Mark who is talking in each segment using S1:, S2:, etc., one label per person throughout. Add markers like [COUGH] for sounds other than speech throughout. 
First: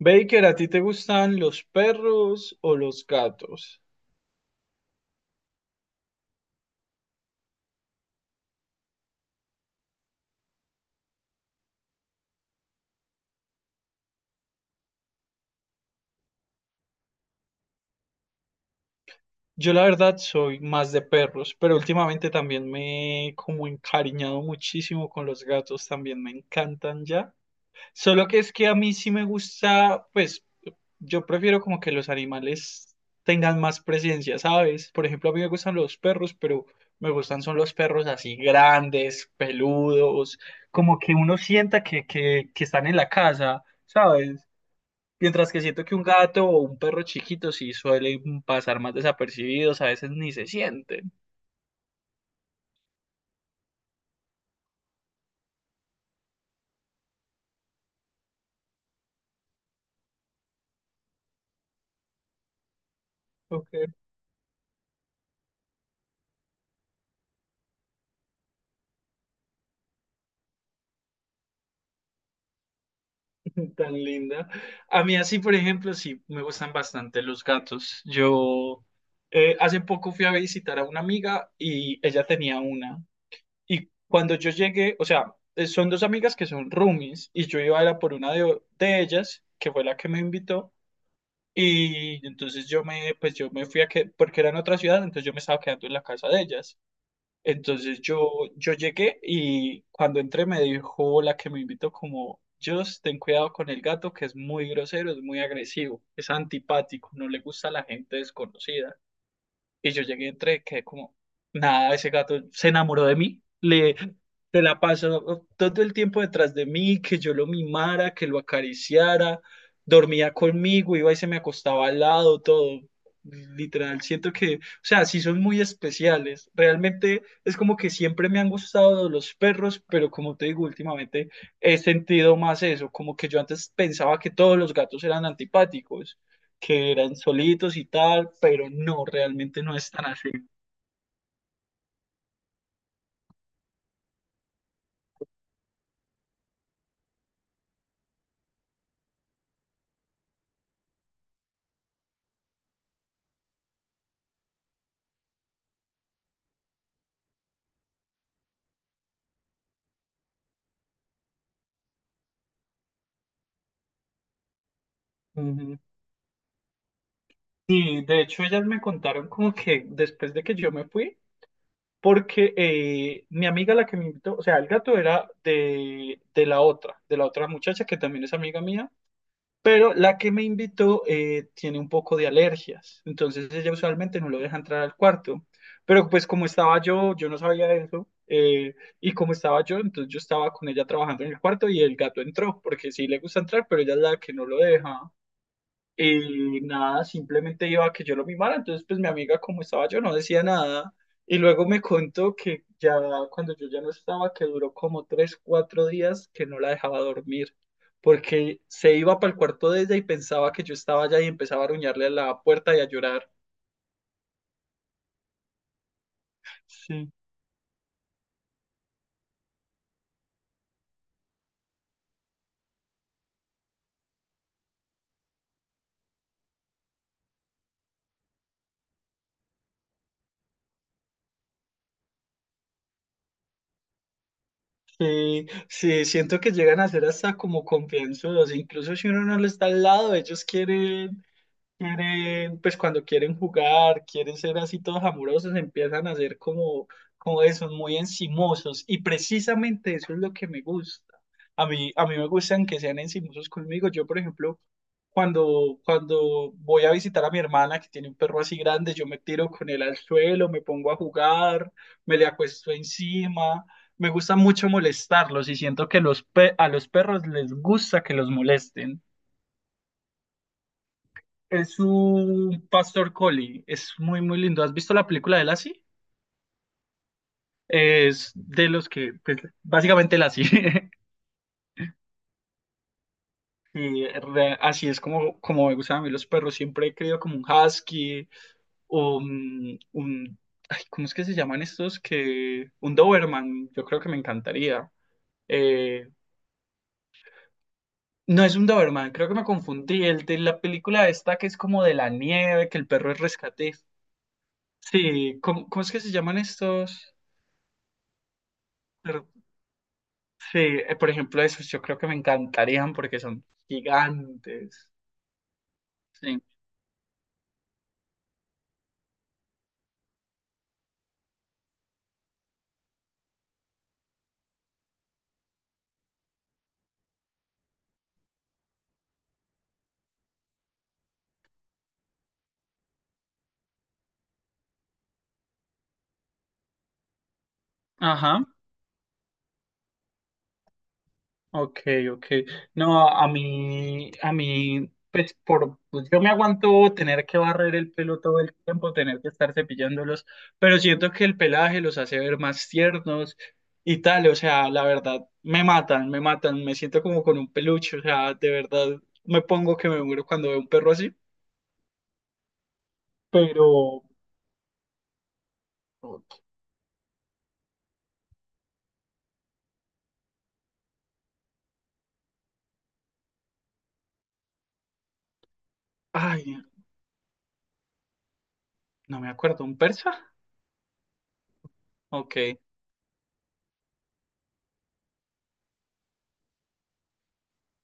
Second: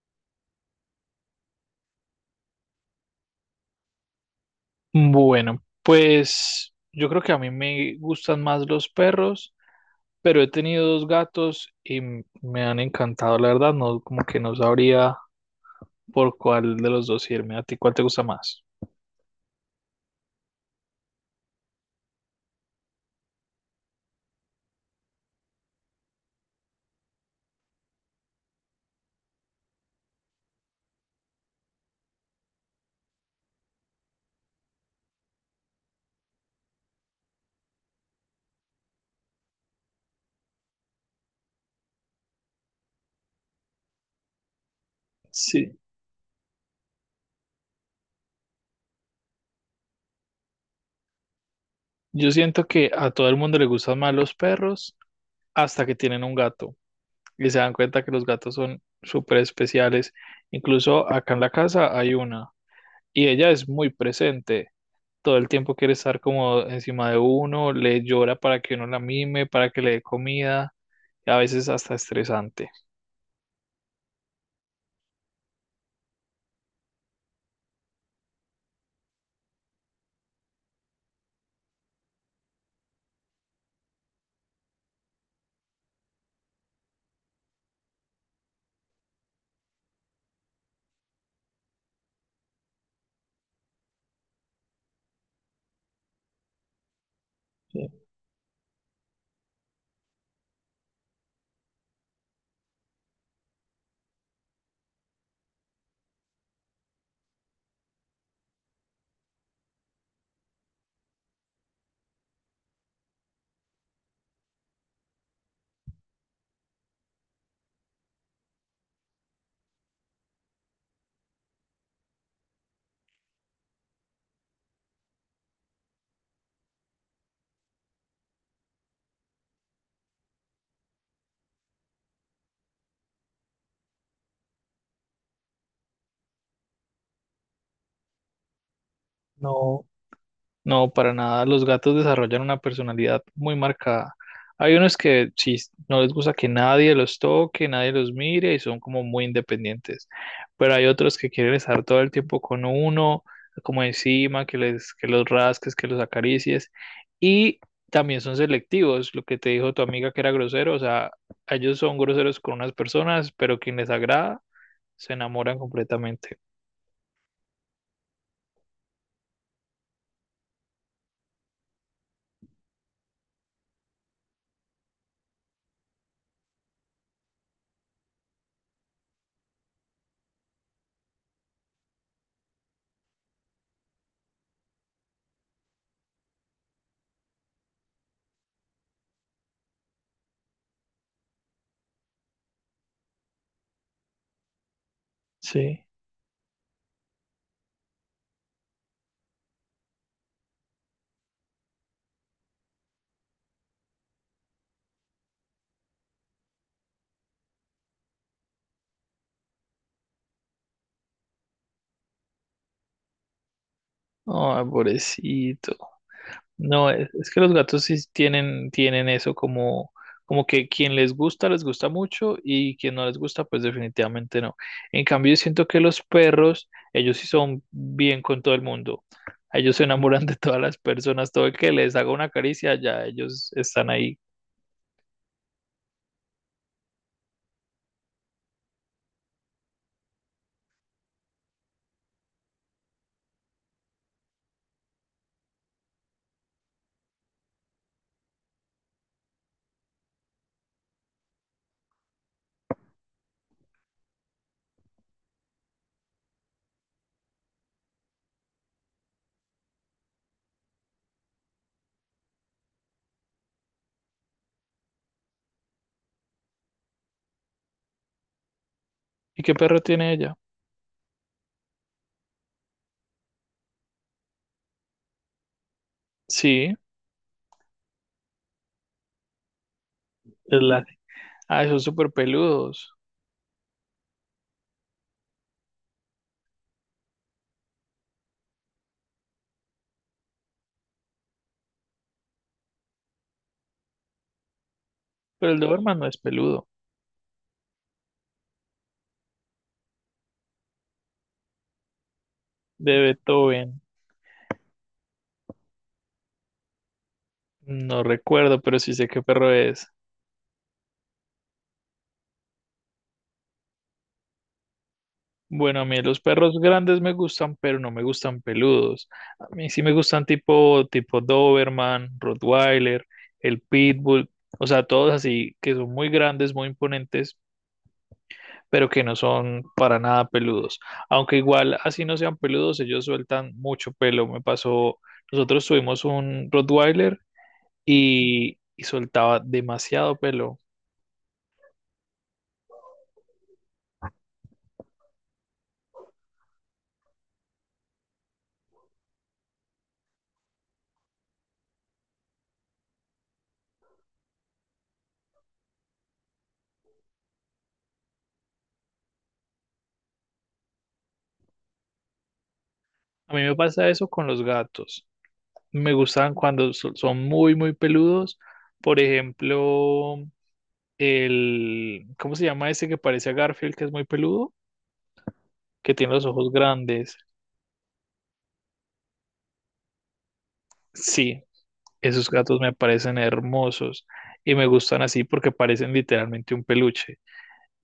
S1: Baker, ¿a ti te gustan los perros o los gatos?
S2: Bueno, pues yo creo que a mí me gustan más los perros, pero he tenido dos gatos y me han encantado, la verdad, no como que no sabría por cuál de los dos irme. ¿A ti cuál te gusta más?
S1: Yo la verdad soy más de perros, pero últimamente también me he como encariñado muchísimo con los gatos, también me encantan ya. Solo que es que a mí sí me gusta, pues yo prefiero como que los animales tengan más presencia, ¿sabes? Por ejemplo, a mí me gustan los perros, pero me gustan son los perros así grandes, peludos, como que uno sienta que están en la casa, ¿sabes? Mientras que
S2: Sí,
S1: siento que un gato o un perro chiquito sí suelen pasar más desapercibidos, a veces ni se sienten.
S2: yo siento que a todo el mundo le gustan más los perros hasta que tienen un gato y se dan cuenta que los gatos son súper especiales. Incluso acá en la casa hay una y ella es
S1: Ok,
S2: muy presente. Todo el tiempo quiere estar como encima de uno, le llora para que uno la mime, para que le dé comida, y a veces hasta estresante.
S1: [LAUGHS] tan linda. A mí así, por ejemplo, sí me gustan bastante los gatos. Yo hace poco fui a visitar a una amiga y ella tenía una. Y cuando yo llegué, o sea, son dos amigas que son roomies y yo iba a ir a por una de ellas, que fue la que me invitó. Y entonces pues yo me fui a que, porque era en otra ciudad, entonces yo me estaba quedando en la casa de ellas. Entonces
S2: Sí.
S1: yo llegué y cuando entré me dijo la que me invitó como, Just, ten cuidado con el gato que es muy grosero, es muy agresivo, es antipático, no le gusta a la gente desconocida. Y yo llegué, entré, quedé como, nada, ese gato se enamoró de mí, le, se la pasó todo el tiempo detrás de mí, que yo lo mimara, que lo acariciara, dormía conmigo, iba y se me acostaba al lado, todo. Literal, siento que, o sea, sí son muy especiales. Realmente es como que siempre me han gustado los perros, pero como te digo, últimamente he sentido más eso, como que yo antes pensaba que todos los gatos eran antipáticos que eran solitos y tal, pero no, realmente no
S2: No.
S1: es tan así.
S2: No, para nada. Los gatos desarrollan una personalidad muy marcada. Hay unos que sí, no les gusta que nadie los toque, nadie los mire y son como muy independientes. Pero hay otros que quieren estar todo el tiempo con uno, como encima, que que los rasques, que los acaricies. Y también son selectivos, lo que te dijo tu amiga que era grosero. O sea, ellos son groseros con unas personas, pero quien les agrada se enamoran
S1: Ujú.
S2: completamente.
S1: Y de hecho ellas me contaron como que después de que yo me fui, porque mi amiga la que me invitó, o sea, el gato era de la otra muchacha que también es amiga mía. Pero la que me invitó tiene un poco de alergias, entonces ella usualmente no lo deja entrar al cuarto. Pero pues como estaba yo, yo no sabía eso, y como estaba yo, entonces yo estaba con ella trabajando en el cuarto y el gato entró, porque sí le gusta entrar, pero ella es la que no lo deja.
S2: Sí.
S1: Y nada, simplemente iba a que yo lo mimara. Entonces, pues mi amiga, como estaba yo, no decía nada. Y luego me contó que ya cuando yo ya no estaba, que duró como tres, cuatro días que no la dejaba dormir. Porque se iba para el cuarto de ella y pensaba que yo estaba allá y empezaba a ruñarle a la puerta y a llorar.
S2: Ay, pobrecito. No,
S1: Sí.
S2: es que los gatos sí tienen eso como, como que quien les gusta mucho y quien no les gusta, pues definitivamente no. En cambio, yo siento que los perros, ellos sí son bien con todo el mundo. Ellos se enamoran de todas las personas, todo el que les haga una caricia, ya ellos están ahí.
S1: Sí, sí, siento que llegan a ser hasta como confianzudos, incluso si uno no le está al lado, ellos quieren, pues cuando quieren jugar, quieren ser así todos amorosos, empiezan a ser como, como esos, muy encimosos. Y precisamente eso es lo que me gusta. A mí me gustan que sean encimosos conmigo. Yo, por ejemplo, cuando voy a visitar a mi hermana que tiene un perro así grande, yo me tiro con él al suelo, me pongo a jugar, me le acuesto encima. Me gusta mucho molestarlos y siento que a los perros les gusta que los molesten.
S2: ¿Y qué perro tiene ella?
S1: Es un pastor collie, es muy, muy lindo. ¿Has visto la película de Lassie?
S2: Sí,
S1: Es de los que, pues, básicamente
S2: es la...
S1: Lassie. [LAUGHS]
S2: Ah, son súper peludos,
S1: Así es como, como me gustan a mí los perros. Siempre he querido como un husky o un- ay, ¿cómo es que se llaman estos? Que, un Doberman, yo creo que me encantaría.
S2: pero el Doberman no
S1: Eh,
S2: es peludo.
S1: no es un Doberman, creo que me confundí. El de la película esta que es como de la nieve, que el
S2: De
S1: perro es rescate.
S2: Beethoven,
S1: Sí, ¿cómo es que se llaman estos?
S2: no recuerdo, pero sí sé qué perro es.
S1: Sí, por ejemplo, esos yo creo que me encantarían porque son gigantes.
S2: Bueno, a mí los
S1: Sí.
S2: perros grandes me gustan, pero no me gustan peludos. A mí sí me gustan tipo, tipo Doberman, Rottweiler, el Pitbull, o sea, todos así que son muy grandes, muy imponentes, pero que no son para nada peludos. Aunque igual así no sean peludos, ellos sueltan mucho pelo. Me pasó, nosotros tuvimos un Rottweiler
S1: Ajá.
S2: y soltaba demasiado pelo.
S1: Ok, ok. No, a mí, pues pues, yo me aguanto tener que barrer el pelo todo el tiempo, tener que estar cepillándolos, pero siento que el pelaje los hace ver más tiernos y tal, o sea, la verdad, me matan, me matan, me siento como con un peluche, o sea, de verdad, me pongo que me muero cuando veo un perro así,
S2: A mí me pasa
S1: pero,
S2: eso con los gatos. Me gustan cuando son muy, muy peludos. Por ejemplo, ¿cómo se llama ese que parece a Garfield, que es muy peludo? Que tiene los ojos
S1: ay,
S2: grandes.
S1: no me acuerdo, ¿un persa?
S2: Sí, esos
S1: Ok,
S2: gatos me parecen hermosos y me gustan así porque parecen literalmente un peluche.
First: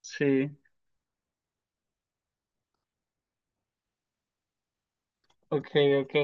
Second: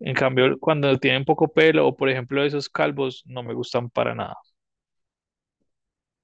S2: En
S1: sí,
S2: cambio, cuando tienen poco pelo o por ejemplo esos calvos, no me gustan para nada.
S1: ok, ok.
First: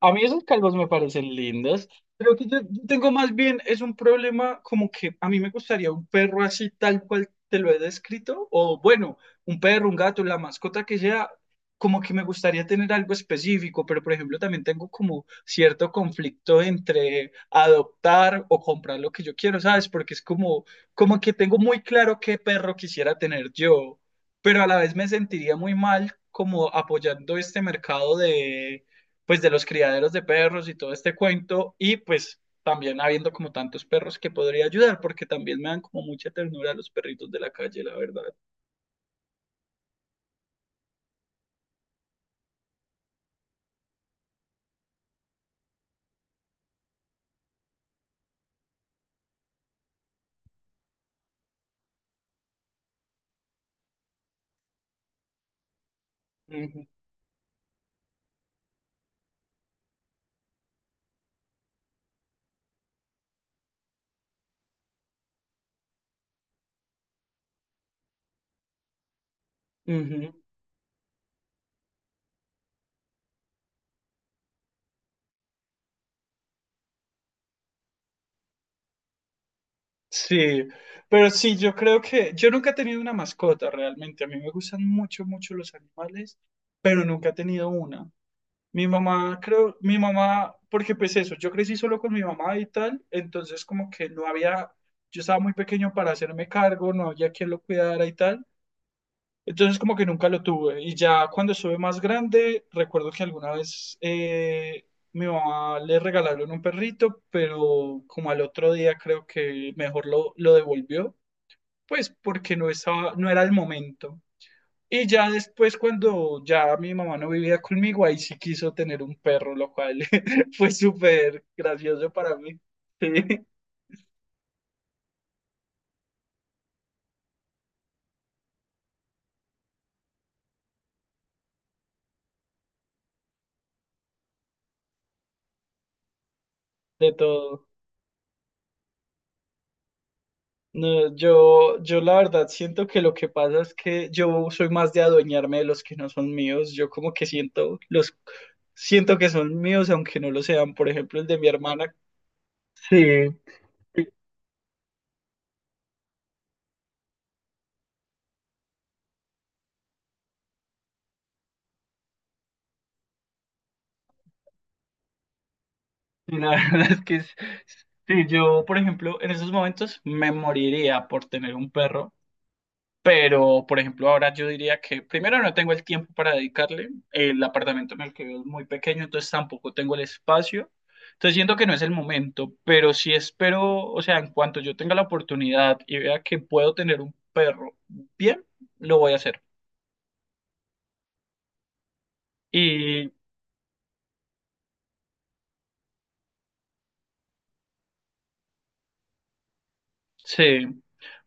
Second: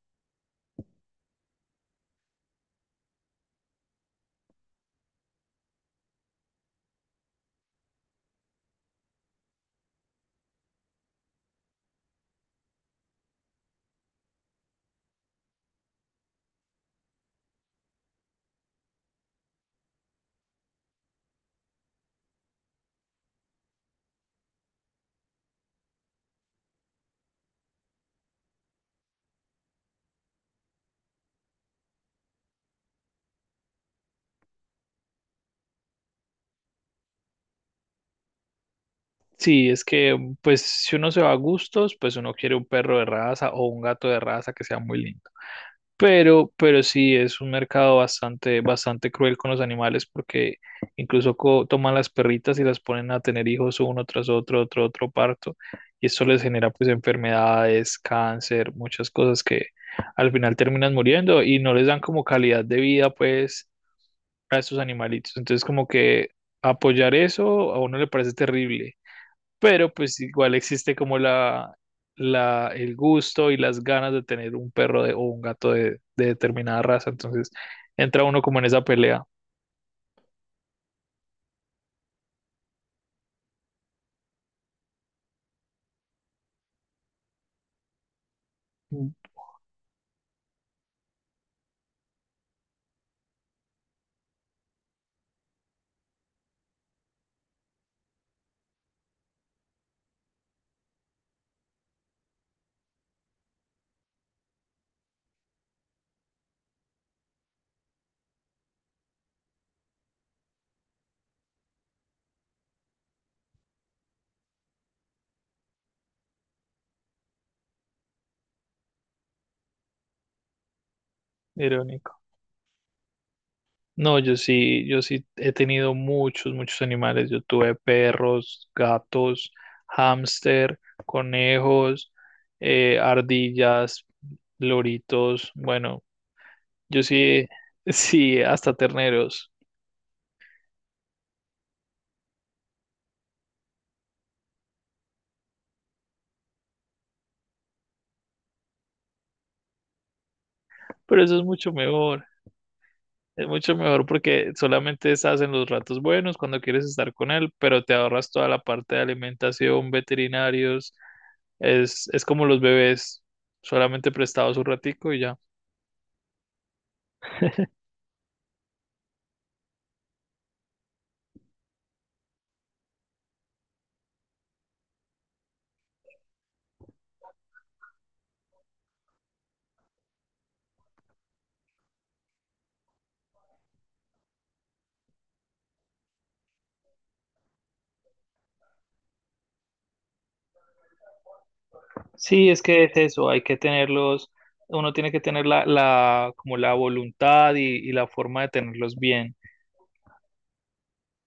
S1: A mí esos calvos me parecen lindos. Creo que yo tengo más bien, es un problema como que a mí me gustaría un perro así tal cual te lo he descrito, o bueno, un perro, un gato, la mascota que sea, como que me gustaría tener algo específico, pero por ejemplo también tengo como cierto conflicto entre adoptar o comprar lo que yo quiero, ¿sabes? Porque es como, como que tengo muy claro qué perro quisiera tener yo. Pero a la vez me sentiría muy mal como apoyando este mercado de, pues, de los criaderos de perros y todo este cuento, y pues también habiendo como tantos perros que podría ayudar, porque también me dan como mucha ternura los perritos de la calle, la verdad.
S2: Sí, es que pues si uno se va a gustos, pues uno quiere un perro de raza o un gato de raza que sea muy lindo. Pero sí es un mercado bastante, bastante cruel con los animales porque incluso toman las perritas y las ponen a tener hijos uno tras otro parto. Y esto les genera
S1: Ujú,
S2: pues enfermedades, cáncer, muchas cosas que al final terminan muriendo y no les dan como calidad de vida pues a estos animalitos. Entonces como que apoyar eso a uno le parece terrible, pero pues
S1: ujú.
S2: igual existe como el gusto y las ganas de tener un perro o un gato de determinada raza, entonces entra uno como en esa pelea.
S1: Sí, pero sí, yo creo que yo nunca he tenido una mascota realmente. A mí me gustan mucho, mucho los animales, pero nunca he tenido una. Mi
S2: Mm.
S1: mamá, creo, mi mamá, porque pues eso, yo crecí solo con mi mamá y tal, entonces como que no había, yo estaba muy pequeño para hacerme cargo, no había quien lo cuidara y tal, entonces como que nunca lo tuve. Y ya cuando estuve más grande, recuerdo que alguna vez mi mamá le regalaron un perrito, pero como al otro día creo que mejor lo devolvió, pues porque no estaba, no era el momento. Y ya después, cuando ya mi mamá no vivía conmigo, ahí sí quiso tener un perro, lo cual [LAUGHS] fue súper gracioso
S2: Irónico.
S1: para mí. [LAUGHS] Sí,
S2: No, yo sí he tenido muchos, muchos animales. Yo tuve perros, gatos, hámster, conejos, ardillas, loritos. Bueno, yo
S1: de
S2: sí,
S1: todo.
S2: [LAUGHS] sí, hasta terneros.
S1: No, yo la verdad siento que lo que pasa es que yo soy más de adueñarme de los que no son míos. Yo como que siento los siento que son míos aunque no lo sean. Por ejemplo,
S2: Pero
S1: el
S2: eso
S1: de
S2: es
S1: mi
S2: mucho
S1: hermana.
S2: mejor.
S1: Sí,
S2: Es mucho mejor
S1: sí,
S2: porque solamente estás en los ratos buenos cuando quieres estar con él, pero te ahorras toda la parte de alimentación, veterinarios. Es como los bebés, solamente prestados un ratico y ya.
S1: sí, la [LAUGHS] verdad es que sí, yo, por ejemplo, en esos momentos me moriría por tener un perro. Pero, por ejemplo, ahora yo diría que primero no tengo el tiempo para dedicarle. El apartamento en el que vivo es muy pequeño, entonces tampoco tengo el espacio. Entonces siento que no es el momento, pero sí espero, o sea, en cuanto yo tenga la oportunidad y vea que puedo tener un perro bien, lo voy a hacer.
S2: Sí, es que es
S1: Y
S2: eso, hay que tenerlos, uno tiene que tener como la voluntad y la forma de tenerlos bien.
S1: sí,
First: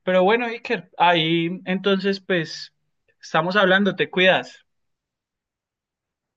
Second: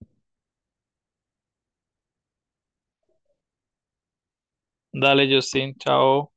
S1: pero bueno, Iker, ahí entonces pues estamos hablando, te cuidas.
S2: Dale, Justin, chao.